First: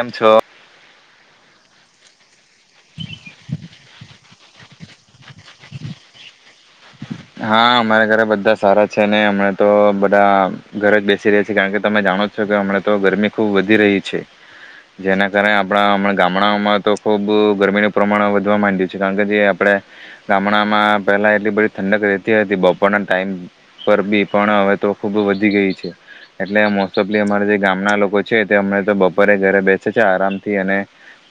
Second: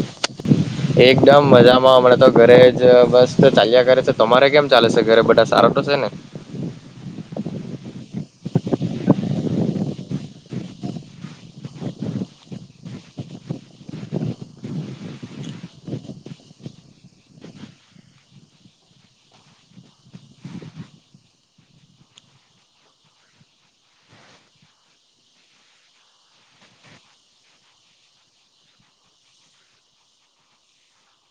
એમ છો એકદમ મજામાં હમણાં તો ઘરે જ બસ ચાલ્યા કરે છે તમારે કેમ ચાલે છે ઘરે બધા સારા તો છે ને હા અમારા ઘરે બધા સારા છે હમણા તો બધા ઘર જ બેસી રહ્યા છેીએ કારણ કે તમે જાણો છો કે હમણા તો ગરમી ખુબ વધી રહી છે જેના કારણે આપણા હમણાં ગામડાઓમાં તો ખૂબ ગરમીનું પ્રમાણ વધવા માંડય્યું છે કારણકે જે આપણે ગામડામાં પહેલા એટલી બધ ઠંડક રહેતી હતી બપોરના ટાઈઇમ પર બી પણ હવે તો ખૂબ વધી ગઈ છે એટલે મોસ્ટ ઓફલી અમારા જે ગામના લોકો છે તે અમને તો બપોરે ઘરે બેસે છે આરામથી અને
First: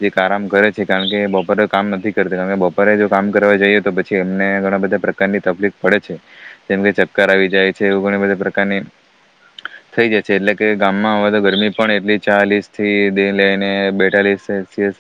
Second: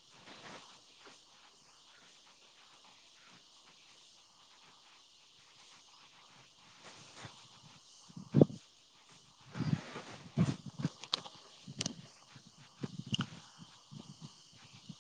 જે આરામ કરે છે કારણ કે બપોરે કામ નથી કરતા કારણ કે બપોરે જો કામ કરવા જઈએ તો પછી એમને ઘણા બધા તકલીફ પડે છે જેમ કે ચક્કાર આવી જાય છે એવું ઘણી બધા પ્રકારની થઈ જાય છે એટલે કે ગામમાં હવે તો ગરમી પણ એટલી ચાલીસ થી લઈને બેતાલીસ સેલ્સિયસ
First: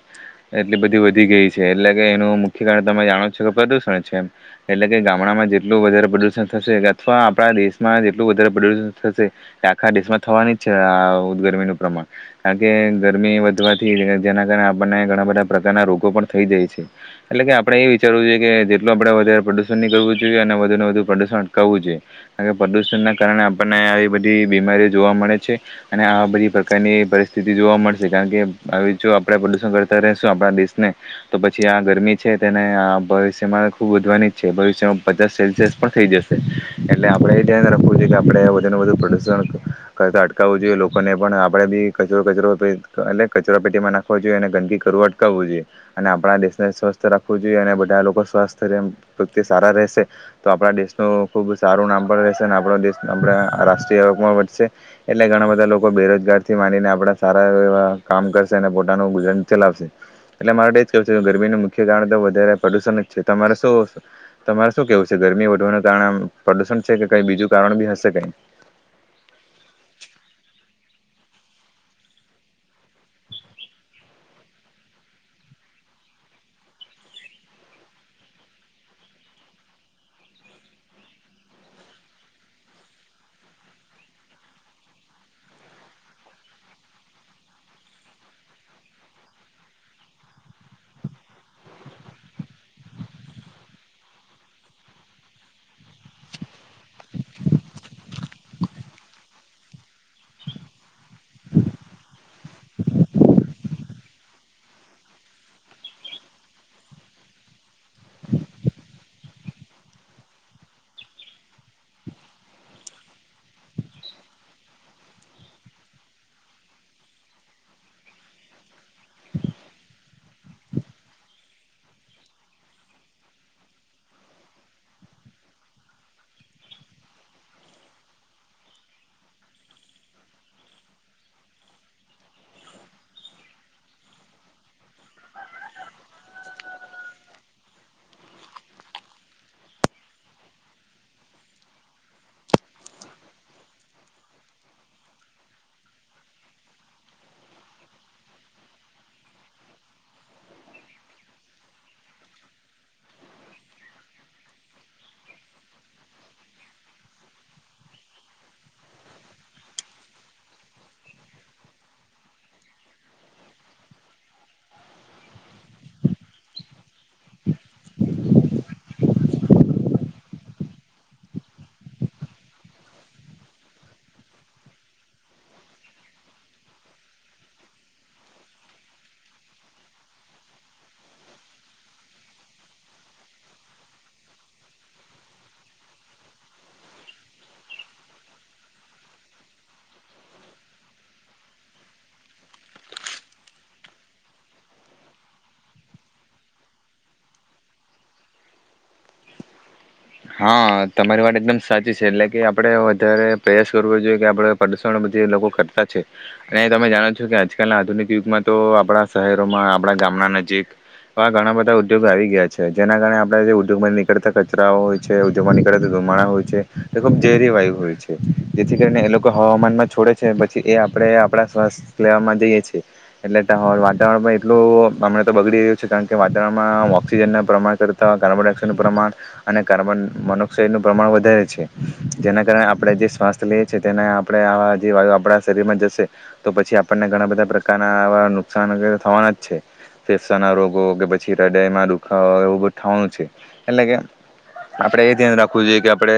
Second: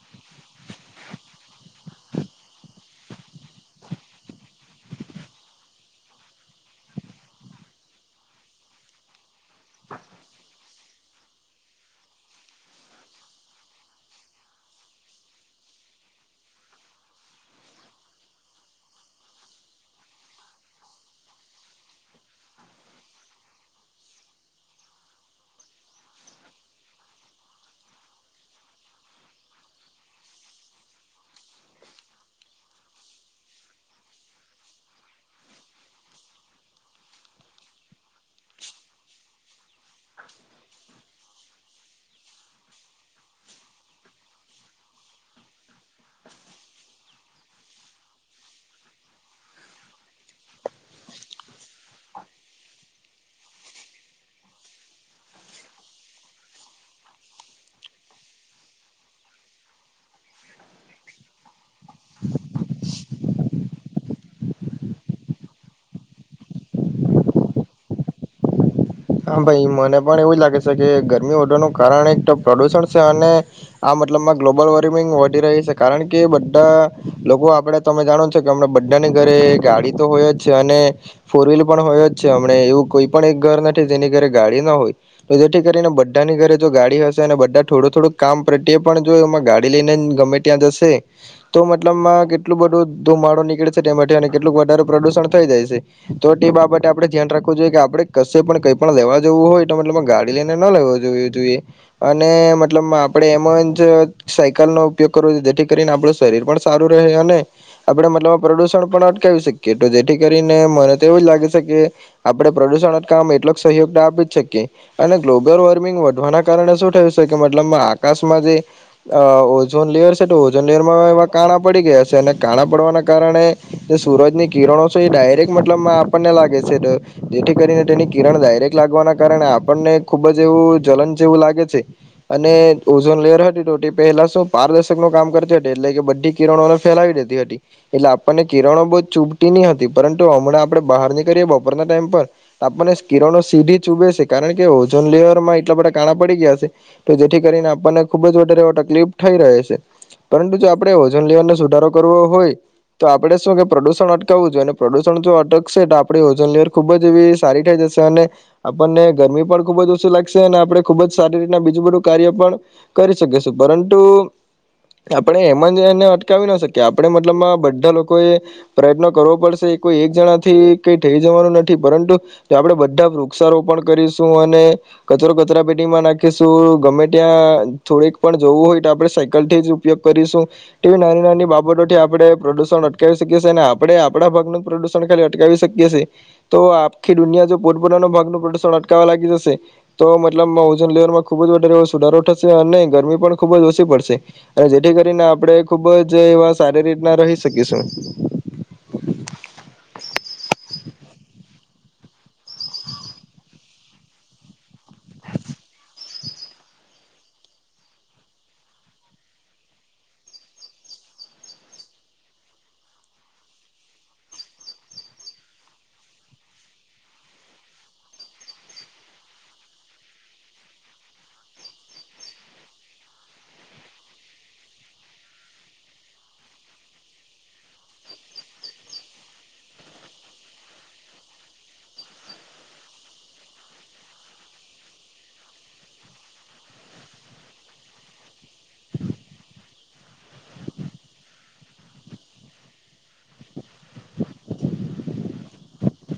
એટલી બધી વધી ગઈ છે એટલે કે એનું મુખ્ય કારણ તમે જાણો છો કે પ્રદુષણ છે એ એટલે કે ગામડામાં જેટલું વધારે પ્રદૂષણ થશે અથવા આપણા દેશમાં જેટલું વધારે પ્રદુષણ થશે એ આખા દેશમાં થવાની જ છે આ ગરમીનું પ્રમાણ કારણ કે ગરમી વધવાથી જેના કારણે આપણને ઘણા બધા પ્રકારના રોગો પણ થઈ જાય છે એટલે કે આપણેે એ વિચારવું જોઈએ કે જેટલું આપણે વધારે પ્રદુણ કરવું જોઈએ અને વધુને વધુ પ્રદૂષણ અટકાવવું જોઈએ કારણ કે પ્રદૂષણના કારણે આપણને આવી બધી બીમારીઓ જોવા મળે છે અને આ બધી પ્રકારની પરિસ્થિતિ જોવા મળશે કારણ કે આવીવે જો આપણે પ્રદૂષણ કરતા રશું આપણા દેશને તો પછી આ ગરમી છે તેને આ ભવિષ્યમાં ખૂબ વધવાની પચાસ સેલ્સિયસ પણ થઈ જશે એટલે આપે એ ધ્યાન રાખવું જોઈએ કે આપણેે વધુ ને વધુ પ્રદુષણ કરતા અટકાવવું જોઈએ લોકોને પણ આપણે બી કચરો કચરો એટ કચરા પેટીમાં નાખવો જોઈએ અને ગંદકી કરવું અટકાવવું જોઈએ અને આપણા દેશને સ્વસ્થ રાખવું જોઈએ અને બધા લોકો સ્વાસ્થ પ્ર સારા રહેશે તો આપણા દેશનું ખૂબ સારું નામ પણ રહેશે અને આપણા દેશ આપણા રાષ્ટ્રીય આવકમાં વધશે એટલે ઘણા બધા લોકો બેરોજગાર થી માનીને આપણા સારા એવા કામ કરશે અને પોતાનું ગુજરાન ચલાવશે એટલે માર દ જ કેવું છે કે ગરમીનું મુખ્ય કારણ તો વધારે પ્રદુષણ જ છેતારે શુંશે તમારે શું કેવું છે ગરમી વધવાનું કારણે આમ પ્રદુષણ છે કે કઈ બીજું કારણ બી હશે કઈ ગમી ઓોનુંું કારણ એક પ્રદુષણ છે અને આ મતલબમાં ગ્લોબલ વોર્મિંગ વધી રહી છે કારણ કે બધા લોકો આપણે તમે જાણો છો કેમ બધાની ઘરે ગાડી તો હોય જ છે અને ફોર વ્હીલર પણ હોય જ છે હમને એવું કોઈ પણ એક ઘર નથી જેની ઘરે ગાડી ના હોય તો જેથી કરીને બધાની ઘરે જો ગાડી હશે અને બધા થોડું થોડું કામ પ્રત્યે પણ જો એમાં ગાડી લઈને ગમે ત્યાં જશે તો મતલબમાં કેટલું બધું ધુમાડો નીકળે છે તે માટે અને કેટલું વધારે પ્રદુષણ થઈ જાય છે તો તે બાબતે આપણે ધ્યાન રાખવું જોઈએ કે આપણે પણ કઈ પણ લેવા જવું હોય તો મતલબ ગાડી લઈને ન લેવા જોવી જોઈએ અને મતલબ આપડે એમ જ સાયકલ નો ઉપયોગ કરવો જોઈએ જેથી કરીને આપડું શરીર પણ સારું રહે અને આપણે મતલબ પ્રદુષણ પણ અટકાવી શકીએ તો જેથી કરીને મને તો એવું જ લાગે છે કે આપે પ્રદુષણ એટલો સહયોગ આપી જ શકીએ અને ગ્લોબલ વોર્મિંગ વધવાના કારણે શું થયું છે કે મતલબ આકાશમાં જે ઓઝોન લેયર છે તો ઓઝોન લેયરમાં એવા કાણા પડી ગયા છે અને કાણા પડવાના કારણે જે સૂરજની કિરણો છે એ ડાયરેક્ટ મતલબ આપણને લાગે છે જેથી કરીને તેની કિરણ ડાયરેક્ટ લાગવાના કારણે આપણને ખુબ જ એવું જલન જેવું લાગે છે અને ઓઝોન લેયર હતી તોોટી પહેલા શું પારદર્શક નું કામ કરતી હતી એટલે કે બધી કિરણોને ફેલાવી દેતી હતી એટલે આપણને કિરણો બહ ચૂપટી નની હતી પરંતુ હમણાં આપણે બહાર નીળએ બપોરના ટાઈમ પર આપને કિરણો સીધી ચૂબે છે કારણ કે ઓઝોન લેયરમાં એટલા બધા કાણા પડી ગયા છે તો જેથી કરીને આપણને ખુબ જ વધારે એ તકલીફ થઈ રહે છે પરંતુ જો આપણે ઓઝોન લેયરને સુધારો કરવો હોય તો આપણે શું કે પ્રદુષણ અટકાવવું જોઈએ અને પ્રદુષણ જો અટકશે તો આપણે ઓઝન લેયર ખુબ જ એવી સારી થઈ જશે અને આપણને ગરમી પણ ખુબ જ ઓછી લાગશે અને આપણે ખુબ જ સારી રીતના બીજું બધું કાર્ય પણ કરી શકીશું પરંતુ આપણે એમ જ એને અટકાવી ના શકીએ આપણે મતલબમાં બધા લોકો એ પ્રયત્નો કરવો પડશે કોઈ એક જણા થી કઈ થઈ જવાનું નથી પરંતુ જો આપણે બધા વૃક્ષારોપણ કરીશું અને કચરો કચરા પેટીમાં નાખીશું ગમે ત્યાં થોડીક પણ જોવું હોય તો આપણે સાયકલ થી જ ઉપયોગ કરીશું એવી નાની નાની બાબતોથી આપણે પ્રદુષણ અટકાવી શકીએી અને આપણે આપણા ભાગનું પ્રદુષણ ખાલી અટકાવી શકીએ છીએ તો આખી દુનિયા જો પોતપોતાનો ભાગનું પ્રદુષણ અટકાવવા લાગી જશે, તો મતલબમાં ઓજન લેવરમાં ખુબ જ વધારે એવો સુધારો થશે અને ગરમી પણ ખૂબ જ ઓછી પડશે, અને જેથી કરીને આપણે ખુબ જ એવા સારી રીતના રહી શકીશું. હા તમારી વાત એકદમ સાચી છે એટલે કે આપણેે વધારે પેસ વ જોઈએ કે આપડ પ્રદુષણ બધી લોકો કરતા છે અને તમે જાણો છો, કે આજકાલ ના આધુનિક યુગમાં તો આપણા શહેરોમાં આપણા ગામના નજીક, આવા ઘણા બધા ઉદ્યોગો આવી ગયા છે, જેના કારણે આપણે જે ઉદ્યોગમાં નીકળતા કચરાઓ છે ઉદગ નીકળે ધુમાડા હોય છે, તે ખૂબ ઝેરી વાયુ હોય છે જેથી કરીને એ લોકો હવામાનમાં છોડે છે પછી એ આપણે આપણા સ્વાસ્થ્ય લેવામાં જઈએ છીએ, એટલે વાતાવરણમાં એટલું હમણાં તો બગડી રહ્યું છે કારણ કે વાતાવરણમાં ઓક્સિજનના પ્રમાણ કરતાં કાર્બન ડાયોક્સાઇડનું પ્રમાણ, અને કાર્બન મોનોક્સાઇડનું પ્રમાણ વધારે છે, જેના કારણે આપણે જે સ્વાસ્થ્ય લઈએ છી તેના આપણે આવા જે વાયુ આપણા શરીરમાં જશે, તો પછી આપણને ઘણા બધા પ્રકારના આવા નુકસાન થવાના જ છે, ફેફસાના રોગો કે પછી હૃદયમાં દુખાવો એવું બ થવાનું છે, એટલે કે આપડે એ ધ્યાન રાખવું જોઈએ કે આપડે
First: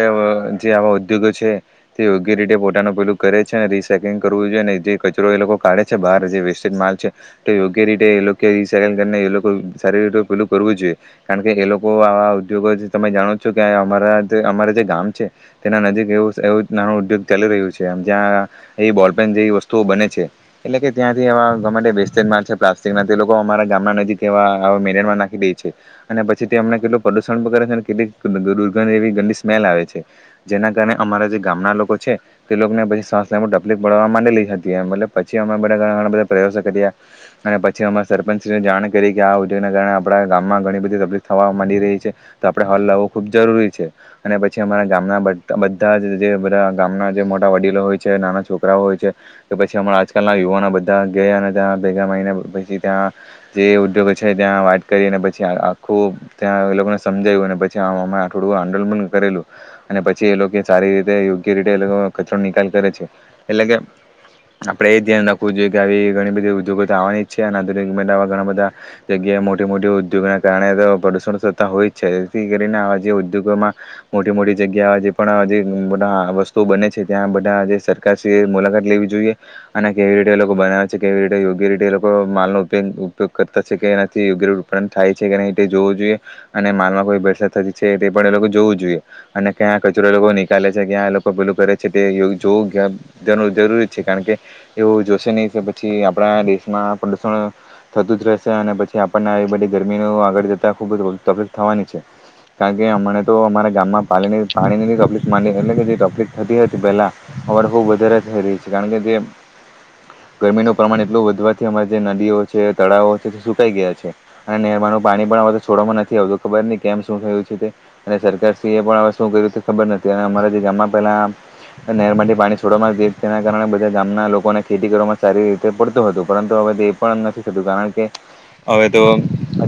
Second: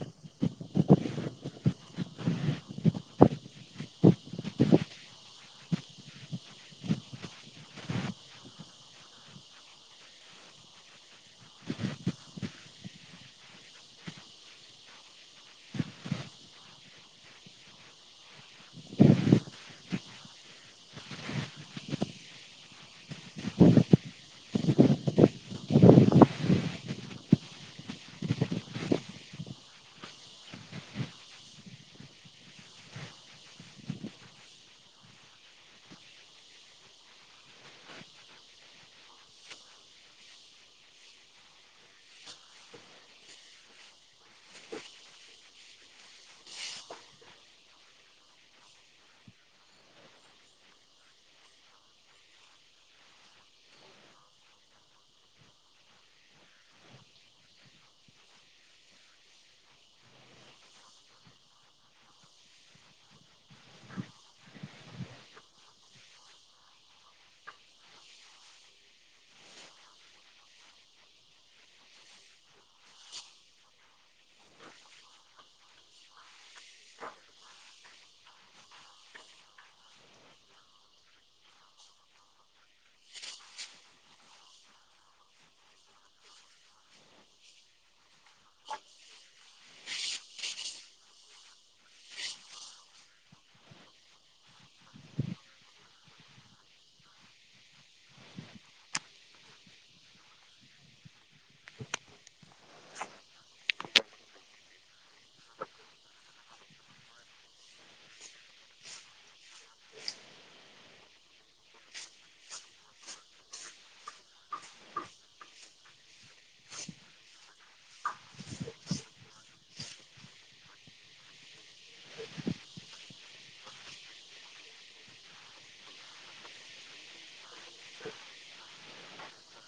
જે આવા ઉદ્યોગો છે, તે યોગ્ય રીતે પોતાનું પેલું કરે છે રીસાયકલિંગ કરવું જોઈએ જે કચરો એ લોકો કાઢે છે બહાર જે વેસ્ટેજ માલ છે, તે યોગ્ય રીતે એ લોકો રીસકલંગ કરીને એ લોકો સારી રીતે પેલું કરવું જોઈએ, કારણ કે એ લોકો આવા ઉદ્યોગો તમે જાણો છો કે અમારા અમારા જે ગામ છે, તેના નજીક એવું એવું નાનો ઉદ્યોગ ચાલી રહ્યું છેમ જ્યાં એ બોલપેન જેવી વસ્તુઓ બને છે, એટલે કે ત્યાંથી એવા વેસ્ટેજ મા છે પ્લાસ્ટિક ના તે લોકો અમારા ગામના નજીક એવા મેનરમાં નાખી દે છે, અને પછી તે અમને કેટલું પ્રદુષણ પણ કરે છે. કેટલીક દુર્ગંધ એવી ગંદી સ્મેલ આવે છે, જેના કારણે અમારા જે ગામના લોકો છે, તે લોકોને પછી શવાશ લેવા માં તકલીફ પડવા માંડી લઈ હતી એ પછી અમે બધા ઘણા બધા પ્રયાસો કર્યા અને, પછી અમારા સરપંચશ્રી જાણ કરી કે આ ઉદ્યોગના કારણે આપણા ગામમાં ઘણી બધી તકલીફ થવા માંડી રહી છે. આપણે હોલ લાવવું ખૂબ જરૂરી છે, અને પછી અમારા ગામના બધા જ જે બધા ગામના જે મોટા વડીલો હોય છે નાના છોકરાઓ હોય છે, તો પછી અમારા આજકાલના યુવાનો બધા ગયા અને ત્યાં ભેગા મળીને પછી ત્યાં, જે ઉદ્યોગો છે ત્યાં વાત કરીને પછી આખું ત્યાં એ લોકોને સમજાવ્યું પછે આમાં થોડું આન્દોલન કરેલું, અને પછી એ લોકો સારી રીતે યોગ્ય રીતે એ કચરો નિકાલ કરે છે, એટલે કે આપડે એ ધ્યાન રાખવું જોઈએ કે આવી ઘણી બધી ઉદ્યોગો તો આવવાની જ છે અને આક ઘણા બધા જગ્યાએ મોટી મોટી ઉદ્યોગ ના કારણે પ્રદુણ થતા હોય જ છે. થી કરીને આ જે ઉદ્યોગોમાં, મોટી મોટી જગ્યા જે પણ જેધ વસ્તુ બને છે ત્યાં બધા જે સરકાર મુલાકાત લેવી જોઈએ, અને કેવી રીતે એ લોકો બનાવે છે કેવી રીતે યોગ્ય રીતે એ લોકો માલનો ઉપયોગ ઉપયોગ કરતા છે કે નથી યોગ્યતે ઉત્પાદન થાય છે કે નહી જોવું જોઈએ, અને માલમાં કોઈ વરસાદ થતી છે તે પણ એ લોકો જોવું જોઈએ, અને ક્યાં કચોરો લોકો નિકાલે છે ક્યાં એ લોકો પેલું કરે છે તે જોવું જરૂરી છે કારણ કે, એવું જોશે નહી કે પછી આપણા દેશમાં પ્રદુષણ થતું જ રહેશે અને પછી આપણને આવી બધી ગરમીનું આગળ જતા ખૂબ જ તકલીફ થવાની છે. કારણ કે અમને તો અમારા ગામમાં પાણી પાણીની તકલીફ માંડી એટલે કે જે તકલીફ થતી હતી પેલા, અમારે બ‌ઉ વધારે થઈ રહી છે કારણ કે જે, ગરમીનું પ્રમાણ એટલું વધવાથી અમા જે નદીઓ છે તળાવો છે તે સુકાઈ ગયા છે, અને અમારું પાણી પણ અરે તો છોડવામાં નથી આવતું ખબર નહી. કેમ શું થયું છે સરકારશ્રી એ, પણ હવે શું કર્યું તે ખબર નથી અને અમારા જે ગામમાં પહેલા નહેર માંથી પાણી છોડવામાં તેના કારણે બધા ગામના લોકોને ખેતી કરવામાં સારી રીતે પડતું હતું પરંતુ હવે તે પણ નથી થતું કારણ કે, હવે તો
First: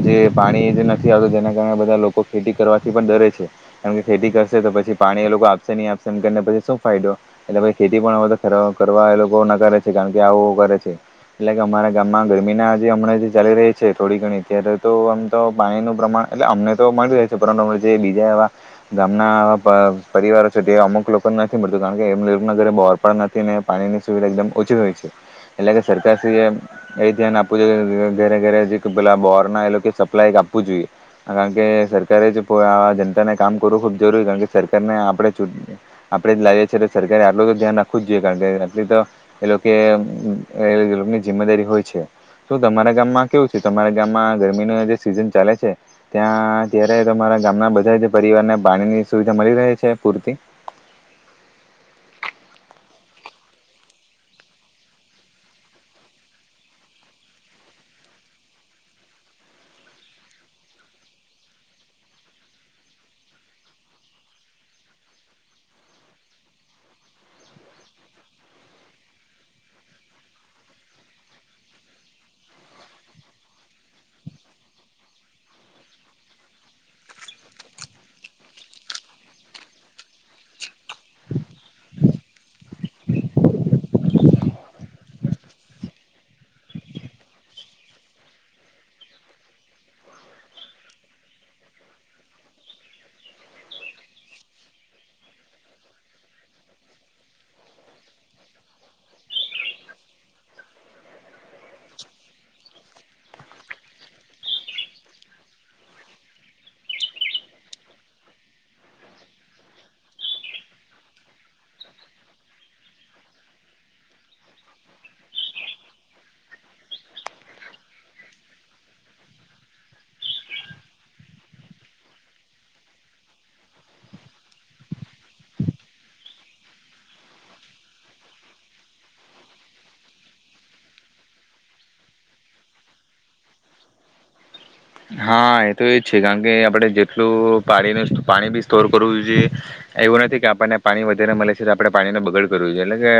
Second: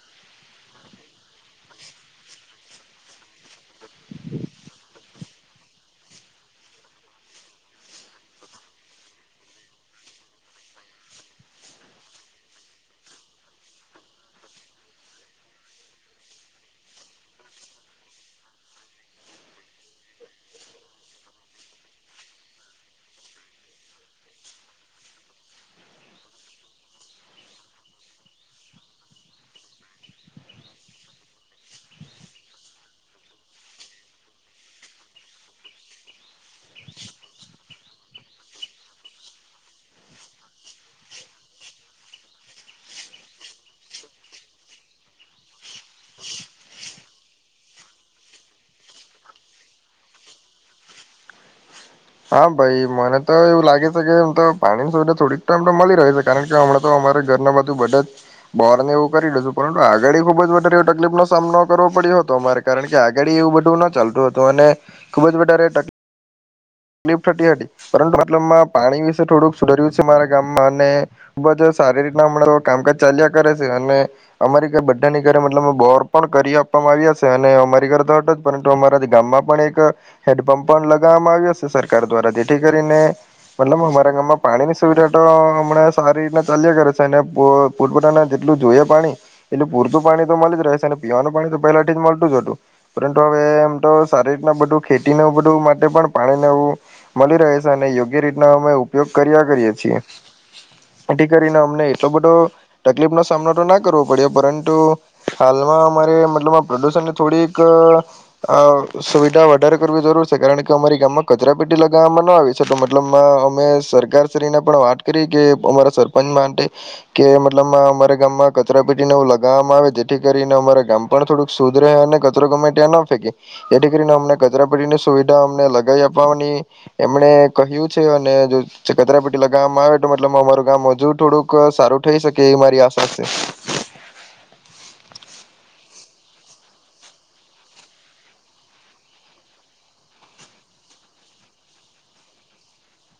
જે પાણી નથી આવતું તેના કારણે બધા લોક લોકો ખેતી કરવાથી પણ ડરે છે, કારણ કે ખેતી કરશે તો પછી પાણી એ લોકો આપશે નહીં આપશે એમ કરીને પછી શું ફાયદો, એટલે પછી ખેતી પણ હ તો ખ કરવા એ લોકો ના કરે છે કારણ કે આવું કરે છે, એટલે કે અમારા ગામમાં ગરમીના આજે હમણાં જે ચાલી રહી છે થોડી ઘણી અત્યારે તો આમ તો પાણીનું પ્રમાણ એટલે અમને પરુ જે બીજા એવા, ગામનાવા પરિવારો છે તે અમુક લોકોને નથી મળતું કારણ કે એમ લોકોના ઘરે બોર પણ નથી ને પાણીની સુવિધા એકદમ ઓછી હોય છે, એટલે કે સરકાર શ્રી એ ધ્યાન આપવું જોઈએ કે ઘરે ઘરે જે પેલા બોરના એ સપ્લાય આપવું જોઈએ, કારણ કે સરકારે જ આ જનતાને કામ કરવું ખુબ જરૂરી કારણ કે સરકારને આપણે, આપણે જ લાવીએ છીએ સરકારે આટલું તો ધ્યાન રાખવું જ જોઈએ કારણ કે આટલી તો, એ લોકોની જિમ્મેદારી હોય છે શું તમારા ગામમાં કેવું છે તમારા ગામમાં ગરમીનું જે સિઝન ચાલે છે? ત્યાં ત્યારે તમારા ગામના બધા જ પરિવારને પાણીની સુવિધા મળી રહે છે પૂરતી. હા ભાઈ મને તો એવું લાગે છે કેમ તો પાણીની સુવિધા થોડીક એમ તો મળી રહે છે કારણ કે હમણા તો અમારે ઘરના બધું બધા, જ બોર ને એવું કરી દશું પરંતુ આગાડી ખુબ જ વધારે એવ તકલીફ નો સામનો કરવો પડ્યો હતો અમારે કારણ કે આગડી એવું બધું ન ચાલતું હતું અને, ખુબ જ વધારે તકલીફ થતી હતી, પરંતુ મતલબ પાણી વિશે થોડુંક સુધર્યું છે મારા ગામમાં અને, ખુબ જ સારી રીતના કામકાજ ચાલ્યા કરે છે અને, અમારી ઘર બધાની ઘરે મતલબ બોર પણ કરી આપવામાં આવ્યા છે અને અમારી ઘરે તોટ જ પરંતુ અમારા ગામમાં પણ એક, હેન્ડપંપ પણ લગાવવામાં આવ્યા છે. સરકાર દ્વારા જેથી કરીને, મતલબ અમારા ગામમાં પાણીની સુવિધા તો હમણાં સારી રીતના ચાલ્યા કરે છે, અને પૂરપોતાના જેટલું જોઈએ પાણી એટલું પૂરતું પાણી તો મળી જ રહે છે અને પીવાનું પાણી તો પહેલા થી જ મળતું જ હતું, પરંતુ હવે એમ તો સારી રીતના બધું ખેતી ન બધું માટે પણ પાણી ને એવું મલી રે છે અને યોગ્ય રીતના અમે ઉપયોગ કર્યા કરીએ છીએ, એથી કરીને અમને એટલો બધો તકલીફ નો સામનો તો ના કરવો પડ્યો પરંતુ, હાલમાં અમારે મતલબ પ્રદુષણની થોડીક સુવિધા વધારે કરવી જરૂર છે કારણ કે અમારી ગામમાં કચરા પેટી લગાવવામાં ન આવી છે તો મતલબ અમે સરકારશ્રીને પણ વાત કરી કે અમારા સરપંચ માટે, કે મતલબમાં અમારા ગામમાં કચરા પેટીને એવું લગાવવામાં આવે જેથી કરીને અમારા ગામ પણ થોડુંક શુદ રહે અને કચરો ગમે ત્યાં ના ફેંકે, એથી કરીને અમને કચરાપેટીની સુવિધા અમને લગાવી આપ એમણે કહ્યું છે અને જો ચકતરા પેટીલા ગામ આવે તો મતલબ અમારું ગામ હજુ થોડુંક સારું થઈ શકે એ મારી આશા છે. હા એ તો એજ છે કા કે આપણે જેટલું પાણીનું પાણી બી સ્ટોર કરવું જોઈએ, એવું નથી કે આપણને પાણી વધારે મળે છે તો આપણે પાણીને બગાડ કરવું જોઈએ એટલે કે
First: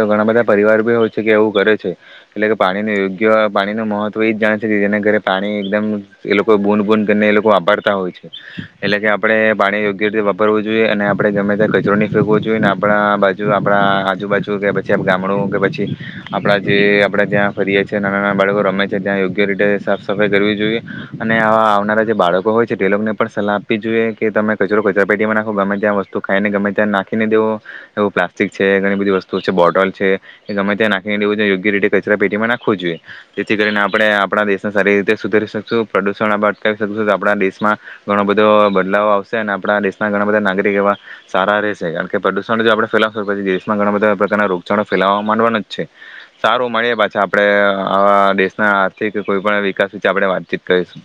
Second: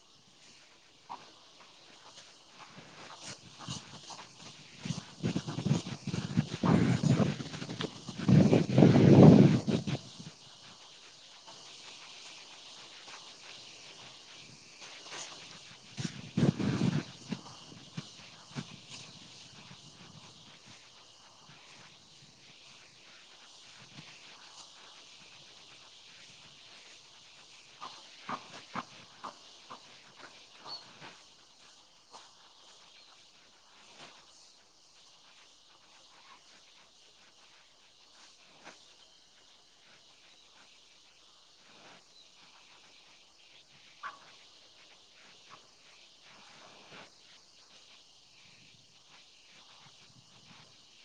તો ઘણા બધા પરિવાર બી હોય છે કે એવું કરે છે, એટલે કે પાણીનું યોગ્ય પાણી નુ મહત્વ એ જ જાણે છે કે જેના પાણી એકદમ એ લોકો બૂન બૂન કરીને એ લોકો વાપરતા હોય છે, એટલે કે આપણે પાણી યોગ્ય રીતે વાપરવું જોઈએ અને આપણે ગમે ત્યાં કચરો ફેંવો જોઈએ ને આપણા બાજુ આપણા આજુબાજુ કે પછી ગામડું કે પછી આપણા જે આપણે જ્યાં ફરીએ છી નાના નાના બાળકો રમે છે ત્યાં યોગ્ય રીતે સાફ સફાઈ કરવી જોઈએ. અને આવનારા જે બાળકો હોય છે તે લોકોને પણ સલાહ આપવી જોઈએ કે તમે કચરો કચરા પેટીમાં નાખો ગમે ત્યાં વસ્તુ ખાઈને ગમે ત્યાં નાખી ને દેવો, એવું પ્લાસ્ટિક છે ઘણી બધી વસ્તુ છે બોટલ છે, એ ગમે ત્યાં નાખીને દેવું યોગ્ય રીતે કચરા પેટીમાં નાખવું જોઈએ, જેથી કરીને આપણે આપણા દેશને સારી રીતે સુધારી શકશું. પ્રદૂષણ આપણે અટકાવસુ તો આપણા દેશમાં ઘણો બધો બદલાવ આવશે અને આપણા દેશના ઘણા બધા નાગરિક એવા સારા રહેશે કારણ કે પ્રદૂષણ જો આપણે ફેલાવસુ પછી દેશમાં ઘણા બધા પ્રકારના રોગચાળો ફેલાવવા માંડવાનો જ છે, સારું મળીએ પાછા આપણે આવા દેશના આર્થિક કોઈપણ વિકાસ વિશે આપણે વાતચીત કરીસુ.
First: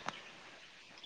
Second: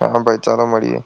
હા ભાઈ ચાલો મળીએ.